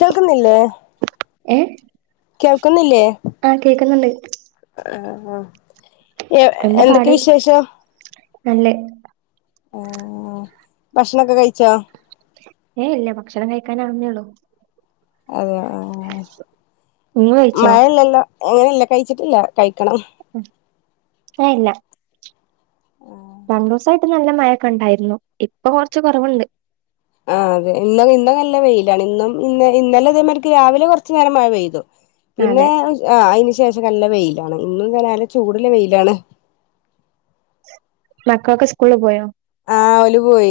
കേൾക്കുന്നില്ലേ ഏഹ് ആ കേക്കുന്നുണ്ട് ഹ് ഹാ എ എന്തൊക്കെ വിശേഷം നല്ലത് ഉം ഭക്ഷ്ണൊക്കെ കൈച്ചോ ഏഹ് ഇല്ല ഭക്ഷണം കൈക്കാൻ ആവുന്നേള്ളൂ അതെ ആഹ് നിങ്ങ കഴിച്ചോ മയല്ലല്ലൊ. എങ്ങനില്ല കൈച്ചിട്ടില്ല കൈക്കണം ഉം ഏഹ് ഇല്ല രണ്ടൂസായിട്ട് നല്ല മയൊക്കെണ്ടായിര്ന്നു ഇപ്പൊ കൊർച്ച് കൊറവിണ്ട് ആഹ് അതെ ഇന്നൊകെ ഇനൊകല്ല വെയിലാണ് ഇന്നും ഇന്ന ഇന്നലെ ഇതേമാര്ക്ക് രാവിലെ കൊർച്ച് നേരം മഴ പെയ്തു. പിന്നെ അതെ ഉ ആഹ് അയിന് ശേഷൊക്കല്ലെ വെയ്ലാണ് ഇന്നും തെന്നെ നല്ല ചൂട്ല്ല വെയിലാണ്. മക്ളൊക്കെ സ്കൂള്ള് പോയോ. ആഹ് ഓല് പോയി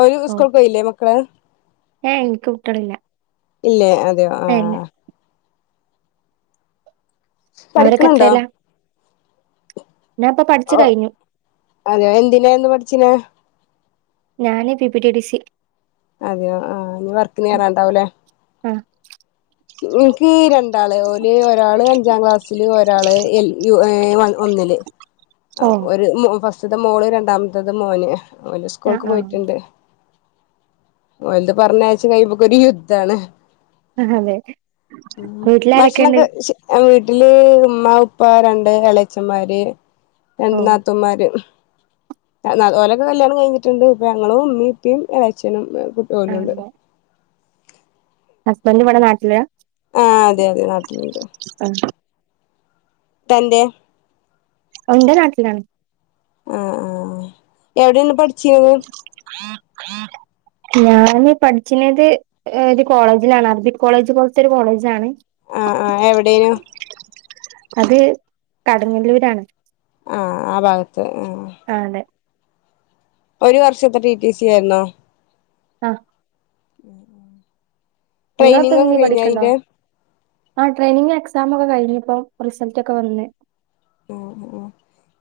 ഓല് സ്കൂൾകോയ്ലേ മക്കള് ഏയ്‌ ഇൻക്ക് കുട്ട്യാളില്ല ഇല്ലേ അതെയോ ആ ഏല്ല അവരൊക്കെ പഠിക്കിണിണ്ടോ ഞാപ്പ പഠ്ച്ച കൈഞ്ഞു അതെ എന്തിനായ്ന്നു പഠ്ച്ചിനെ ഞാന് P P T T C അതെയോ ആഹ് ഇനി വർക്ന് കേറാണ്ടാവ്ലേ ആഹ് ഇൻക്കീ രണ്ടാള് ഓല് ഒരാള് അഞ്ചാങ്ക്ളാസ്സില് ഒരാള് എൽ യു ഏഹ് വ ഒന്നില് ഏഹ് മു ഫസ്റ്റിത്തെ മോള് രണ്ടാമത്തത് മോന് ആ ഓല്സ്കൂൾക്ക് ആ പോയ്ട്ടിണ്ട് ഓൽത് പർഞ്ഞയ്ച്ച് കയുമ്പോക്കൊരു യുദ്ധാണ് അതെ ഉം വീട്ടിലാരൊക്കെയുണ്ട് ഭക്ഷ്ണക്കെ വീട്ടില് ഉമ്മ ഉപ്പ രണ്ട് എളേച്ചമ്മാര് രണ്ട് ഓ നാത്തൂമ്മാര് എ ന ഓലൊകെ കല്യാണം കഴിഞ്ഞിട്ടിണ്ട് ഇപ്പൊ ഞങ്ങളും ഉമ്മി ഇപ്പും എളേച്ഛെനും കുട്ട് ആ ഓലുണ്ട് ഹസ്ബന്റിവ്ടെ നാട്ട്ലാ ആഹ് അതെ അതെ നാട്ട്ലിണ്ട് [unintelligible] തന്റെ ഓഹ് ഇന്റെ നാട്ട്ലാണ് ആഹ് ആഹ് ആഹ് എവ്ടേണ് പഠ്ച്ചീന്നത് ഞാന് പഠിച്ചിനത് ഏഹ് രു കോളേജിലാണ് അർബിക് കോളേജ് പോൽത്തൊരു കോളേജാണ് ആഹ് ആഹ് എവ്ടെനു അത് കടങ്ങല്ലൂരാണ് ആഹ് ആ ഭാഗത്ത് ആഹ് ആഹ് അതെ ഒരു വർഷത്തെ ടി ടി സി ആയിര്ന്നോ ആഹ് ട്രെയിനിങ്ങൊക്കെ കൈഞ്ഞ അയ്ന്റെ ആഹ് ട്രെയിനിങു എക്സാമൊക്കെ കഴിഞ്ഞിപ്പം റിസൾട്ടൊക്കെ വന്ന്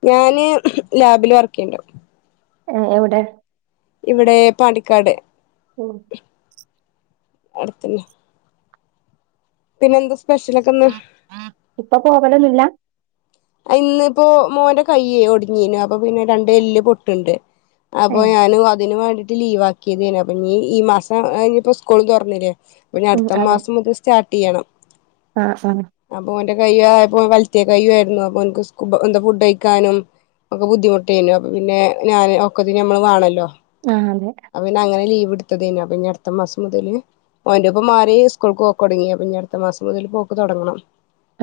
ഞാന് ലാബില് വർക്കെയ്യ്ണ്ട് ഏഹ് എവ്ടെ ഇവിടെ പാണ്ടിക്കാട് അട്ത്തന്നെ പിന്നെ എന്താ സ്പെഷ്യലൊക്കെന്ന് ഇപ്പൊ പോവലൊന്നുല്ല അ ഇന്നിപ്പൊ മോന്റെ കൈയ്യെ ഒട്ഞ്ഞീനു അപ്പൊ പിന്നെ രണ്ട് എല്ല് പൊട്ടിണ്ട് അപ്പൊ ഏ ഞാന് അതിന് വേണ്ടീട്ട് ലീവാ ക്കിതിന് അപ്പഞ്ഞ് ഈ മാസ ഇഞ്ഞിപ്പോ സ്കൂളു തൊർന്നിലേ ഉം അപ്പഞ്ഞട്ത്ത മാസം മുതൽ സ് സ്റ്റാർട്ട് ചെയ്യണം ആഹ് ആഹ് അപ്പൊ ഓന്റെ കയ്യ്പ്പൊ വലത്തെ കയ്യു ആയിരുന്നു അപ്പൊ എനിക്ക് എന്താ ഫുഡ് കഴിക്കാനും ഒക്കെ ബുദ്ധിമുട്ടെയ്നു അപ്പോപ്പിന്നെ ഞാൻ ഒക്കത്തിനും ഞമ്മള് വേണല്ലോ ആഹ് അതെ അപ്പ പിന്നാ അങ്ങനെ ലീവ് എടുത്തതേനു അപ്പൊ ഇനി അടുത്ത മാസം മുതല് ഓനിപ്പോ മാറി സ്കൂൾക്ക് പോക്കോടങ്ങി അപ്പ ഇനി അടുത്ത മാസം മുതൽ പോക്ക് തൊടങ്ങണം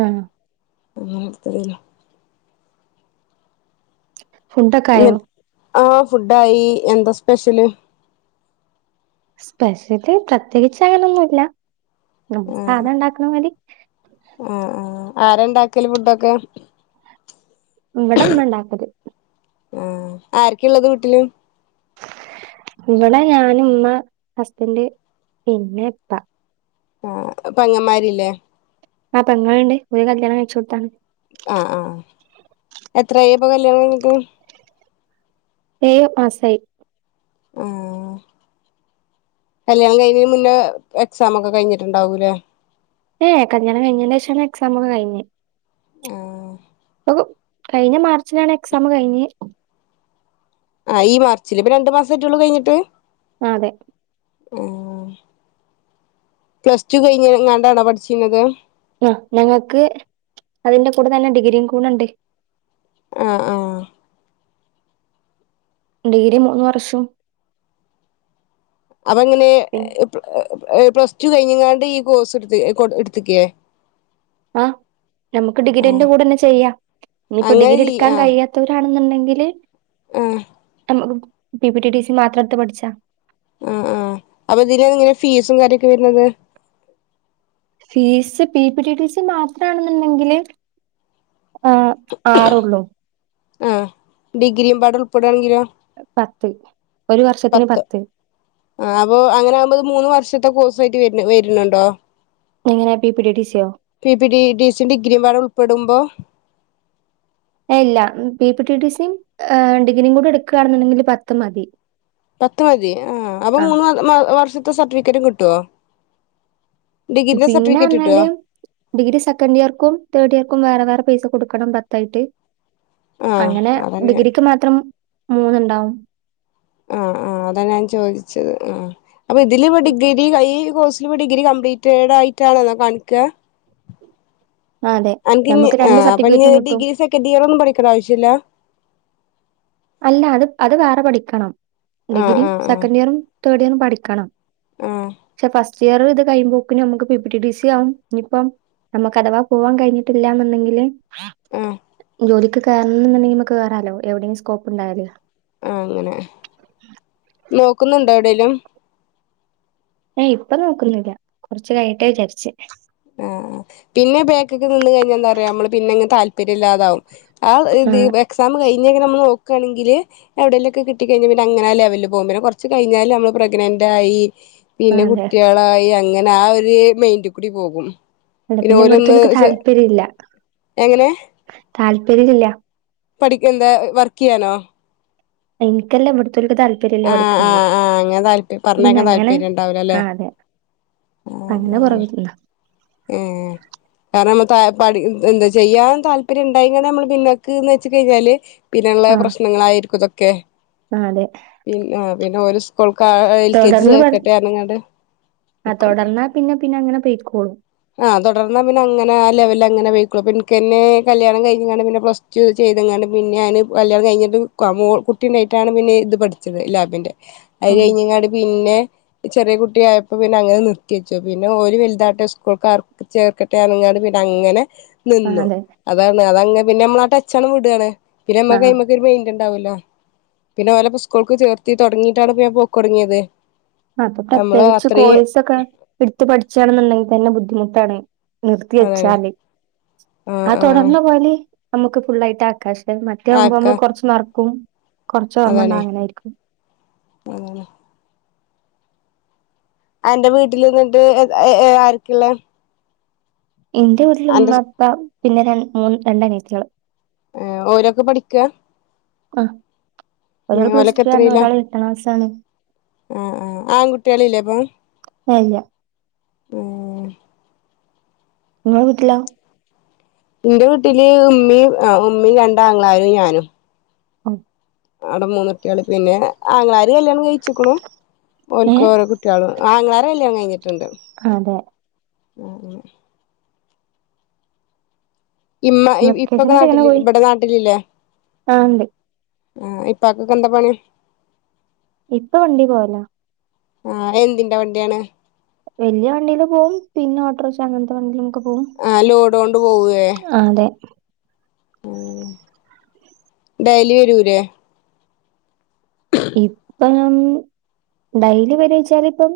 ആഹ് ഒന്നും ഇട്ത്തലീം ഫുഡ്ക്കായൊ എന്നിട്ട് ആഹ് ഫുഡായി എന്താ സ്പെഷ്യല് സ്പെഷ്യല് പ്രത്യേകിച്ച് അങ്ങനൊന്നുമല്ല നമ്മ ആഹ് സാധണ്ടാക്കണ മാതിരി ആഹ് ആഹ് ആരണ്ടാക്കല് ഫുഡൊക്കെ ഇവിടെമ്മേണ്ടാക്കല് ആഹ് ആരക്കെയള്ളത് വീട്ടില് ഇവിടെ ഞാന് ഇമ്മ ഹസ്ബൻഡ് പിന്നെ ഇപ്പ ആഹ് പെങ്ങന്മാരില്ലേ ആഹ് പെങ്ങുള്ണ്ട് ഒര് കല്യാണം കഴിച്ചടുത്താണ് ആഹ് ആഹ് എത്രയായിപ്പൊ കല്യാണം കഴിഞ്ഞിട്ട് ഏഴ്മാസായി ആഹ് കല്യാണം കഴിഞ്ഞീന് മുന്നേ എക്സാം ഒക്കെ കഴിഞ്ഞിട്ടുണ്ടാവൂംലേ ഏഹ് കല്യാണം കഴിഞ്ഞന്റെ ശേഷാണ് എക്സാം ഒക്കെ കഴിഞെ ആഹ് [unintelligible] കഴിഞ്ഞ മാർച്ചിനാണ് എക്സാം കഴിഞ്ഞെ ആഹ് ഈ മാർച്ചില് ഇപ്പൊ രണ്ട് മാസം ആട്ടേള്ളൂ കഴിഞ്ഞിട്ട് ആഹ് അതെ ആഹ് പ്ലസ് ടു കഴിഞ്ഞങ്ങാണ്ടാണോ പഠിച്ചിനത് ആഹ് ഞങ്ങൾക്ക് അതിന്റെ കൂടെ തന്നെ ഡിഗ്രിയും കൂടണ്ട് ആഹ് ആഹ് ഡിഗ്രി മൂന്ന് വർഷം അപങ്ങനെ പിന്നെ പ്ലസ് ടു കഴിഞ്ഞ്കാണ്ട് ഈ കോഴ്സ് ഇടു ഇടുത്തക്കേ ആഹ് നമുക്ക് ഡിഗ്രിന്റെ കൂടെന്നെ ചെയ്യാം ഇനിയിപ്പോ അങ്ങനെ ഡിഗ്രി ചെയ്യ എടുക്കാൻ ആഹ് കഴിയാ ത്തോരാണെന്നുണ്ടെങ്കില് ആഹ് നമുക്ക് പി ടി ടി സി മാത്രംട്ത്തെ പഠിച്ച ആഹ് ആഹ് അപ്പൊ ഇതില് എങ്ങനെ ഫീസും കാര്യൊക്കെ വരുന്നത് ഫീസ് പി പിടിടി സി മാത്രംമാണെന്നുണ്ടെങ്കില് ആഹ് ആറൊള്ളൂ ആഹ് ഡിഗ്രിയുംപാടെ ഉൾപ്പെടയാണെങ്കിലോ പത്ത് ഒരു വർഷത്തിന് പത്ത് ആഹ് അപ്പ അങ്ങനെകുമ്പോത് മൂന്ന് വർഷത്തെ കോഴ്സായിട്ട് വ വരുന്നുണ്ടോ എങ്ങിനെ പി പി ടി ടി സിയോ പി പിഡിഡി സിയും ഡിഗ്രിയുംപാടെ ഉൾപ്പെടുമ്പോ ഇല്ല പി പി ടി ടി സിയ ഡിഗ്രിയും കൂടി എടുക്കുകയാണെന്നുണ്ടെങ്കിൽ പത്ത് മതി പത്ത് മതി ആഹ് അപ്പൊ ആ മൂന്ന് വർഷത്തെ സർട്ടിഫിക്കറ്റ് കിട്ടുവോ ഡിഗ്രിന്റെ പിന്നെ സർട്ടിഫിക്കറ്റ് കിട്ടോ പറഞ്ഞാല് ഡിഗ്രി സെക്കൻഡ് ഇയർക്കും തേർഡ് ഇയർക്കും വേറെ വേറെ പൈസ കൊടുക്കണം പത്തായിട്ട് ആഹ് അങ്ങനെ അതന്നെ ഡിഗ്രിക്ക് മാത്രം മൂന്നുണ്ടാവും ആഹ് ആഹ് അതാണ് ഞാൻ ചോദിച്ചത് ആഹ് അപ്പൊ ഇതില് ഇപ്പ ഡിഗ്രി കൈ കോഴ്സ് ഇജ് ഡിഗ്രി കംപ്ലീറ്റഡ് ആയിട്ടാണൊ എന്ന കാണിക്ക അതെ. അനക്ക് നമുക്ക് ഇഞ്ഞിഅപ്പൊ സർട്ടിഫിക്കറ്റും കിട്ടും. ഡിഗ്രി സെക്കൻഡ് ഇയർ ഒന്നും പഠിക്കണ്ടാ ആവിശ്യില്ല അല്ല അത് അത് വേറെ പഠിക്കണം ആഹ് ഡിഗ്രി ആഹ് ആഹ് സെക്കൻഡ് ഇയറും തേർഡ് ഇയറും പഠിക്കണം ആഹ് പക്ഷെ ഫസ്റ്റ് ഇയർ ഇത് കഴിയുമ്പോക്ക നമ്മുക്ക് പി പിടി ഡി സി ആവും ഇനഞിപ്പം നമുക്ക് അഥവാ പോവാൻ കഴിഞ്ഞിട്ടില്ലങ്കില് ഹാ ജോലിക്ക് കേറണം എന്നുണ്ടെങ്കിൽ നമക്ക് കേറാലോ എവിടെയങ്കില സ്കോപ്പ്ണ്ടായല് ആ അങ്ങനെ നോക്കുന്നുണ്ടോ എവിടെേലും ഏ ഇപ്പ നോക്കുന്നില്ല കൊറച്ച് കായിയെട്ട്ന്ന് വിചാരിച്ച് ആഹ് പിന്നെ ബേക്കെക്കെ നിന്ന് കഴിഞ്ഞ എന്താറയാ നമ്മള് പിന്നങ്ങ് താല് പര്യം ഇല്ലാതാവും ആ എക്സാം കഴിഞ്ഞൊക്കെ നമ്മൾ നോക്കാണെങ്കില് എവിടേലൊക്കെ കിട്ടികഴിഞ്ഞ് പിന്നെ അങ്ങനെ ലെവല് പോവും പിന്നെ കൊറച്ച് കഴിഞ്ഞാല് നമ്മള് പ്രെഗ്നന്റ് ആയി ആ, പിന്നെ അതെ കുട്ടിളായി അങ്ങനെ ആ ഒരു മെയിന്റ്കൂടി പോവും അല്ല പിന്നെ ഇവിടുത്തോൽക്ക് താല്പരില്ല എങ്ങനെ താല്പര്യം ഇല്ല പഠിക്ക എന്താ വർക്കെയ്യാനോ എനിക്കല്ല ഇവിടുത്തോല്ക്ക് താല്പ താൽപര്യല്ല ആഹ് പഠിക്കണങ്കി ആഹ് ആഹ് അങ്ങനെ താല്പ പിന്നെ പറഞ്ഞേക്കാൻ അങ്ങനെ താല്പര്യം ഉണ്ടാവൂലല്ലേ ആഹ് അതെ അങ്ങനെ പൊറക് തിന്ന ഏഹ് കാരണം നമ്മ ത പാട് എന്താ ചെയ്യാൻ താല്പര്യം ഇണ്ടായി ക നമ്മള് പിന്നാക്കന്ന് വെച്ച് കഴിഞ്ഞാല് പിന്നള്ള പ്രശ്നങ്ങളായിരിക്കും ഇതൊക്കെ ആലെ പിന്നെ പിന്നെ ഓര് സ്കൂൾക്ക് എൽ കെ ജി ചേർക്കട്ടെ എന്നങ്ങാണ്ട് ആഹ് തൊടർന്നാ പിന്നെ പിന്നെ അങ്ങനെ പൊയ്ക്കോളും ആഹ് തൊടർന്നാ പിന്നെ അങ്ങനെ ആഹ് ലെവലിലങ്ങനെ പൊയ്ക്കുള്ളു എനക്ക് തന്നെ കല്യാണം കഴിഞ്ഞ്ങ്കാണ്ട് പിന്നെ പ്ലസ് ചെയ്തങ്ങാണ്ട് പിന്നെ ഞാന് കല്യാണം കഴിഞ്ഞിട്ട് കമു കുട്ടി ഉണ്ടായിട്ടാണ് പിന്നെ ഇത് പഠിച്ചത് ലാബിന്റെ അത് ഓ കഴിഞ്ഞങ്ങാട് പിന്നെ ചെറിയ കുട്ടി ആയപ്പൊ പിന്നെ അങ്ങനെ നിർത്തിവെച്ചു പിന്നെ ഓര് വലുതാട്ടെ സ്കൂൾ ആർക്ക ചേർക്കട്ടെ അണങ്ങാ പിന്നെ അങ്ങനെ ആ നിന്നു അതെ അതാണ് അതങ്ങ പിന്നമ്മള ആഹ് ടച്ചാണ് വിടാണ് ആ പിന്നെമ്മക്ക് അയ്മ്മേക്കൊരു മെയ്റ്റെ ണ്ടാവുല്ല പിന്നെ വല ഉസ്കൂൾക്ക് ചേർത്തി തൊടങ്ങിയിട്ടാണ് ഞാൻ പോക്ക് തൊടങ്ങിയത് അപ്പൊ പ്രത്യേകിച്ച് കോഴ്സ് ഒക്കെ എട്ത്തു പഠിച്ചാണന്നൊണ്ടെങ്കി തന്നെ ബുദ്ധിമുട്ടാണി നിർത്തി അതാണ് വെച്ചാല് ആഹ് ആഹ് അതൊടർന്ന് പോയല് നമുക്ക് ഫുള്ളായിട്ട് ആകാം അത മറ്റേ ആവുമ്പൊ ആക്ക നമ്മൾ കൊറച്ച്നറക്കും കൊറച്ച് ഓർമ്മണ്ടും അതാണ് അങ്ങനാരിക്കും എന്റെ വീട്ടിലിന്നിട്ട് ആരുക്കെള്ളേ ഇന്റെ വീട്ടിൽ ഉമ്മ അപ്പ പിന്നെ രണ്ട് മൂന്ന് രണ്ട് അനീത്തികള് ഓരോക്കെ പഠിക്ക ആഹ് ഒരാൾ പ്ലസ് ഓലൊക്കെ ടു ആണ് എത്രയില ഒരാൾ എട്ടക്ലാസാണ് ആ ആ ആൺകുട്ടികളില്ലേ അയില്ല ഓഹ് ഇങ്ങള വീട്ടിലൊ ഇന്റെ വീട്ടില് ഉമ്മിയും ആഹ് ഉമ്മയും രണ്ടാങ്ങളാരും ഞാനും ഉം അവിടെ മൂന്നുട്ടികള് പിന്നെ ആങ്ങളാര് കല്യാണം കഴിച്ചക്ക്ണു ഏ ഓൽക്കോരോ കുട്ടിയോളു ആങ്ങളാരെ കല്യാണം കഴിഞ്ഞിട്ടിണ്ട് അതെ ആഹ് അങ്ങനെ ഇമ്മ ഇപ്പൊക്കെ വെക്കേഷനൊക്കെ നാട്ടിൽ എങ്ങനെ പോയി ഇവടെ നാട്ടിലില്ലേ ആ ഉണ്ട് ആഹ് ഇപ്പാക്കൊക്കെ എന്താ പണി ഇപ്പ വണ്ടി പോവല ആഹ് എന്തിന്റെ വണ്ടിയാണ് വല്യ വണ്ടിലു പോവും പിന്നെ ഓട്ടർക്ഷ അങ്ങനത്തെ വണ്ടിലൊക്ക് പോവും ആഹ് ലോഡ്കൊണ്ട് പോവേ ആഹ് അതെ ഡെയ്ലി വരൂരെ ഉം ഇപ്പം ഡെയ്ലി വരുവെച്ചാല് ഇപ്പം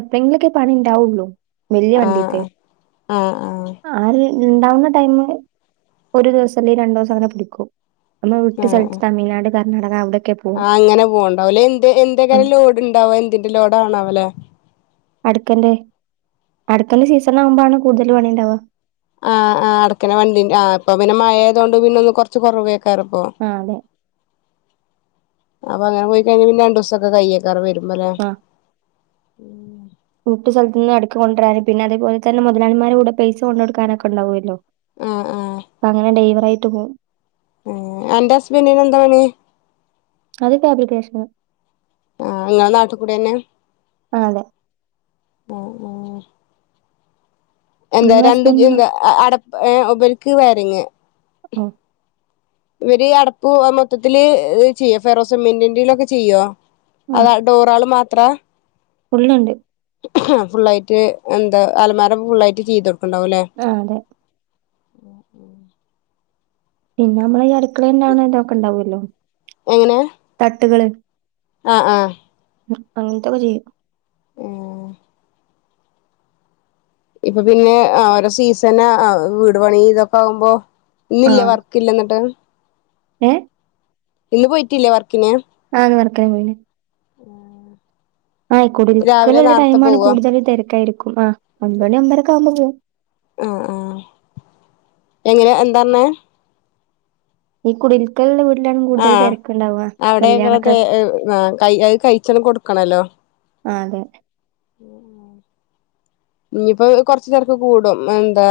എപ്പഴെങ്കിലൊക്കെ പണി ഇണ്ടാവുള്ളൂ വല്യ ആ വണ്ടിത്തെ ആ ആ ആ ആര് ഇണ്ടാവുന്ന ടൈമ് ഒരു ദിവസം അല്ലെ രണ്ടൂസം അങ്ങനെ പിടിക്കു നമ്മൾ വിട്ട് ആഹ് ആഹ് സ്ഥലത്ത് തമിഴ്നാട് കർണാടക അവിടെയൊക്കെ പോകും ആഹ് അങ്ങനെ പോകണ്ടാവല എന്ത് എന്തെക്കെ ലോഡ് ഉണ്ടാവോ എന്തിന്റെ ലോഡ ആണ് അവല് അടുക്കന്റെ അടുക്കന്റെ സീസൺ ആകുമ്പോാണ് കൂടുതൽ പണിക്കുണ്ടാവുക ആഹ് ആഹ് അടക്കണ വണ്ടി ആഹ് അപ്പൊ പിന്നെ മഴയത കൊണ്ട് പിന്നെ ഒന്ന് കുറച്ച് കുറവ് കേക്കാറ ഇപ്പോ ആഹ് അതെ അപ്പ അങ്ങനെ പോയി കഴഞ്ഞ പിന്ന രണ്ട് ദിവസ ഒക്കെ കയ്യക്കാറ് വരുമ്പലേ കൂട്ട സ്ഥലത്ത നിന്ന് അടുക്ക കൊണ്ടുവരാന പിന്ന അതേപോലെന്നെ മുതലളിമാരെ കൂടെ പൈസ കൊടുക്കാനൊക്കെ ഉണ്ടാവുമല്ലോ ആഹ് ആഹ് അപ്പ അങ്ങനെ ഡൈവറായിട്ട് പോകും എന്റെ ഹസ്ബന്റിന് എന്താണ അത് ഫാബ്രിക്കേഷന് ആഹ് [unintelligible] നാട്ടിൽ കൂടെ തന്നെ ആഹ് അതെ എന്താ നിങ്ങളെ രണ്ടും ഹസ്ബൻഡിനോ എന്ത അടപ്പ ഉപർക്ക് വരങ്ങ ആഹ് ഇവര് അടപ്പ് മൊത്തത്തില്ൽ ചെയ്യോ ഫെറോസമെന്റിറിലൊക്കെ ചെയ്യോ അത നൂറാൾ മാത്ര ഫുള്ളുണ്ട് ഫുള്ളായിട്ട് എന്താ അലമാര ഫുള്ളായിട്ട് ചെയ്ത കൊടുക്കണ്ടാവും അല്ലേ ആഹ് അതെ ഉം പിന്നെ നമ്മള് ഈ അടുക്കള തന്നണ ഇതൊക്കെ ഇണ്ടാവല്ലോ എങ്ങനെ തട്ടുകള് ആഹ് ആഹ് അങ്ങനത്തൊക്കെ ചെയ്യും ഇപ്പൊ പിന്നെ ഓരോ സീസൺ വീട് പണി ഇതൊക്കെ ആകുമ്പോ ഇന്നില്ലേ ആഹ് വർക്ക് ഇല്ല എന്നിട്ട് ഏഹ് ഇന്ന് പോയിട്ടില്ലേ വർക്കിന് ആന്ന് വർക്കി പോയില്ല ആഹ് രാവിലെ കുടിരിക്കലള്ള നേർത്തെ ടൈംമാണ് പോവോ കൂടുതൽ തിരക്കായിരിക്കും ആഹ് ഒൻപത് മണി അമ്പരൊക്കെ ആവുമ്പോ പോവും ആഹ് ഹ് എങ്ങനെ എന്താണ് ഈ കുടിരിക്കലുള്ള വീട്ടിലാണ് കൂടുതൽ ആഹ് തിരക്കുണ്ടാവുക അവിടെ അങ്ങനെ കല്യാണൊക്കെ ക അത് കഴിച്ചണം കൊടുക്ക ക്കണല്ലോ ആഹ് അതെ ഇനിയിപ്പോ കുറച്ച് തിരക്ക് കൂടും എന്താ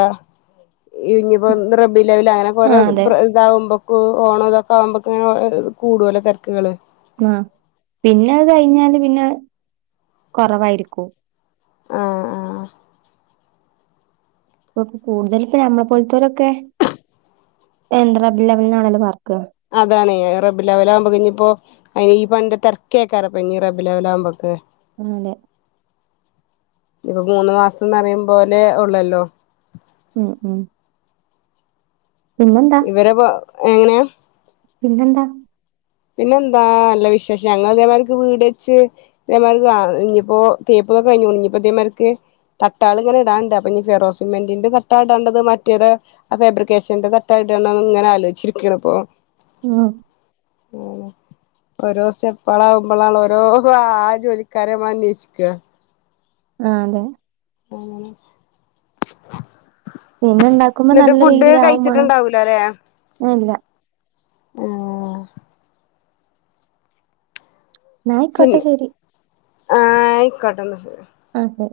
ഇനിപ്പോ നറബിലവൽ അങ്ങനെ കുറെ ആഹ് അതെ ഇതാവുമ്പോക്ക് ഓണം ഇതൊക്കെ ആകുമ്പോക്ക ഇങ്ങനെ കൂടുല്ലോ തിരക്കുകള് ആഹ് പിന്നെത് കഴിഞ്ഞാല് പിന്നെ കൊറവായിരിക്കോ ആഹ് ആഹ് ഇപ്പ കൂടുതൽ ഇപ്പ നമ്മളെ പോലത്തരൊക്കെ എബി ലെവലിനാണല്ലോ വർക്കുക അതാണ് [unintelligible] വലുമ്പകിഞ്ഞിപ്പോ അതിന് ഈ പണിന്റെ തിരക്കക്കാറ പെ ന ബിലലാവകുമ്പൊക്ക് ആഹ് അതെ ഇപ്പൊ മൂന്ന് മാസയെന്ന് പറയും പോലെ ഉള്ളല്ലോ. ഉം ഉം പിന്നെന്താ ഇവരെപ്പോ എങ്ങനെ. പിന്നെന്താ പിന്നെ എന്താ നല്ല വിശേഷം, ഞങ്ങൾ ഇതേമാതിരി വീട് വെച്ച്. ഇതേമാതിരി ആഹ് ഇനിയിപ്പോ തേപ്പ് ഒക്കെ കഴിഞ്ഞു തുടങ്ങി, ഇപ്പോ ഇതേമാതിരിക്ക്. തട്ടാള് ഇങ്ങനെ ഇടാനുണ്ട്, അപ്പൊ ഇനി ഫെറോസിമെന്റന്റെ തട്ടാൾ ഇടേണ്ടത് മറ്റേത്. ആഹ് ഫിബ്രെക്കേഷന്റെ തട്ട് ഇടണം ഇങ്ങനെ ആലോചിച്ചിരിക്കുകയാണ് ഇപ്പോൾ. ഉം ഉം ഓരോ സ്റ്റെപ്പുകൾ ആവുമ്പോഴാണ് ഓരോ ആഹ് ജോലിക്കാരെ അന്വേഷിക്കുക. ആഹ് അതെ. അങ്ങനെ പിന്നെ ഇണ്ടാക്കുമ്പോ എന്നിട്ട് നല്ല ഫുഡ് രീതിയിൽ ആവും മണം, കഴിച്ചിട്ടുണ്ടാവൂല വേണ്ട. ഉം എന്നാ ആയിക്കോട്ടെ പിന്നെ ശരി ആഹ് ആയിക്കോട്ടെ എന്നാ ശരി അതെ.